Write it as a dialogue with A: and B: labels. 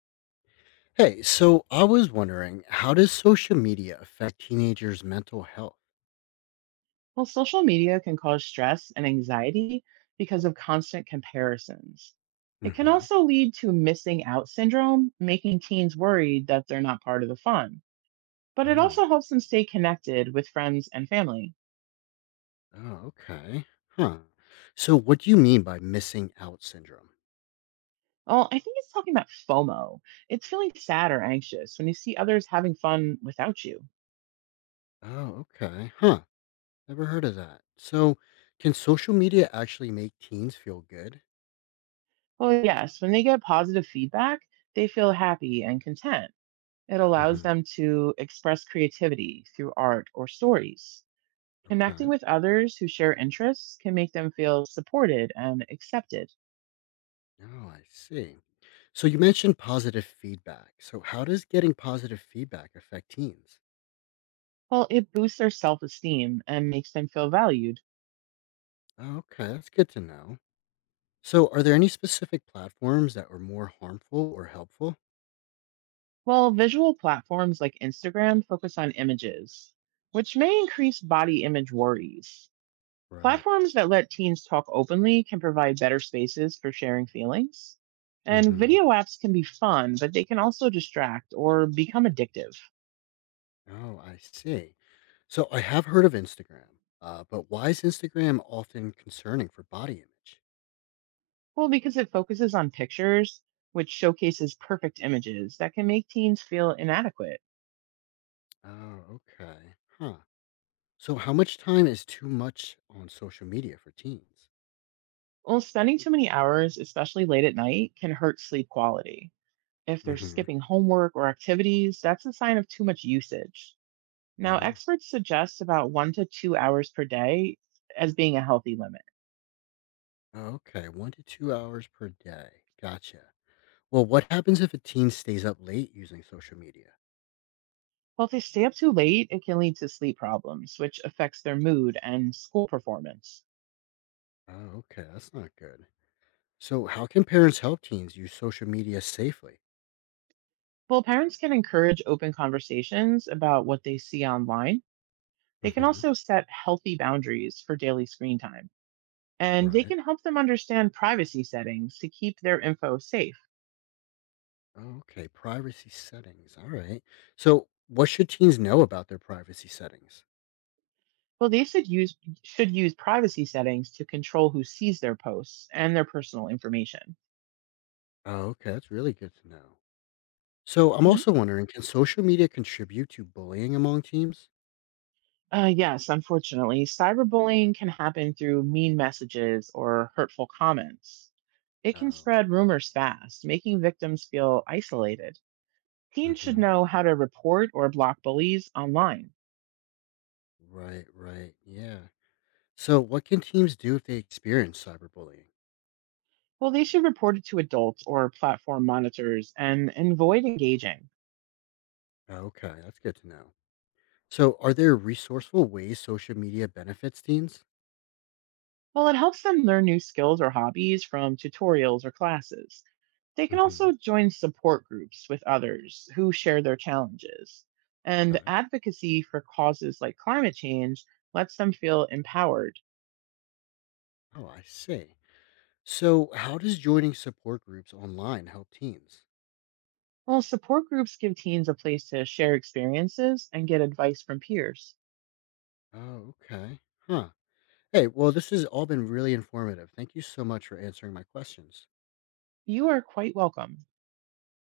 A: Hey, so I was wondering, how does social media affect teenagers' mental health?
B: Well, social media can cause stress and anxiety because of constant comparisons. It can
A: Hmm.
B: also lead to missing out syndrome, making teens worried that they're not part of the fun. But it
A: Oh,
B: also helps them stay connected with friends and family.
A: oh, okay. Huh. So, what do you mean by missing out syndrome?
B: Well, I think it's talking about FOMO. It's feeling sad or anxious when you see others having fun without you.
A: Oh, okay. Huh. Never heard of that. So, can social media actually make teens feel good?
B: Well, yes, when they get positive feedback, they feel happy and content. It allows
A: Hmm.
B: them to express creativity through art or stories. Connecting
A: Okay.
B: with others who share interests can make them feel supported and accepted,
A: Oh, I see. So, you mentioned positive feedback. So, how does getting positive feedback affect teens?
B: while it boosts their self esteem and makes them feel valued.
A: Oh, okay. That's good to know. So, are there any specific platforms that were more harmful or helpful?
B: While visual platforms like Instagram focus on images, which may increase body image worries.
A: Right.
B: Platforms that let teens talk openly can provide better spaces for sharing feelings. And
A: Hmm.
B: video apps can be fun, but they can also distract or become addictive.
A: Oh, I see. So, I have heard of Instagram, but why is Instagram often concerning for body image?
B: Well, because it focuses on pictures, which showcases perfect images that can make teens feel inadequate.
A: Oh, okay. Huh. So, how much time is too much on social media for teens?
B: Well, spending too many hours, especially late at night, can hurt sleep quality. If they're
A: Hmm.
B: skipping homework or activities, that's a sign of too much usage. Now,
A: Oh,
B: experts suggest about 1 to 2 hours per day as being a healthy limit.
A: okay. 1 to 2 hours per day. Gotcha. Well, what happens if a teen stays up late using social media?
B: Well, if they stay up too late, it can lead to sleep problems, which affects their mood and school performance.
A: Oh, okay. That's not good. So, how can parents help teens use social media safely?
B: Well, parents can encourage open conversations about what they see online. They can
A: Hmm.
B: also set healthy boundaries for daily screen time, and they
A: Right.
B: can help them understand privacy settings to keep their info safe.
A: Oh, okay, privacy settings. All right. So, what should teens know about their privacy settings?
B: Well, they should use privacy settings to control who sees their posts and their personal information.
A: Oh, okay, that's really good to know. So, I'm
B: Mhm.
A: also wondering, can social media contribute to bullying among teens?
B: Yes, unfortunately, cyberbullying can happen through mean messages or hurtful comments. It can
A: Oh.
B: spread rumors fast, making victims feel isolated. Teens should
A: Hmm.
B: know how to report or block bullies online.
A: Right, right. Yeah. So, what can teens do if they experience cyberbullying?
B: Well, they should report it to adults or platform monitors and, avoid engaging.
A: Okay, that's good to know. So, are there resourceful ways social media benefits teens?
B: While it helps them learn new skills or hobbies from tutorials or classes, they can
A: Hmm.
B: also join support groups with others who share their challenges. And
A: Okay.
B: advocacy for causes like climate change lets them feel empowered.
A: Oh, I see. So, how does joining support groups online help teams?
B: While support groups give teens a place to share experiences and get advice from peers,
A: Oh, okay. Huh. Hey, well, this has all been really informative. Thank you so much for answering my questions.
B: you are quite welcome.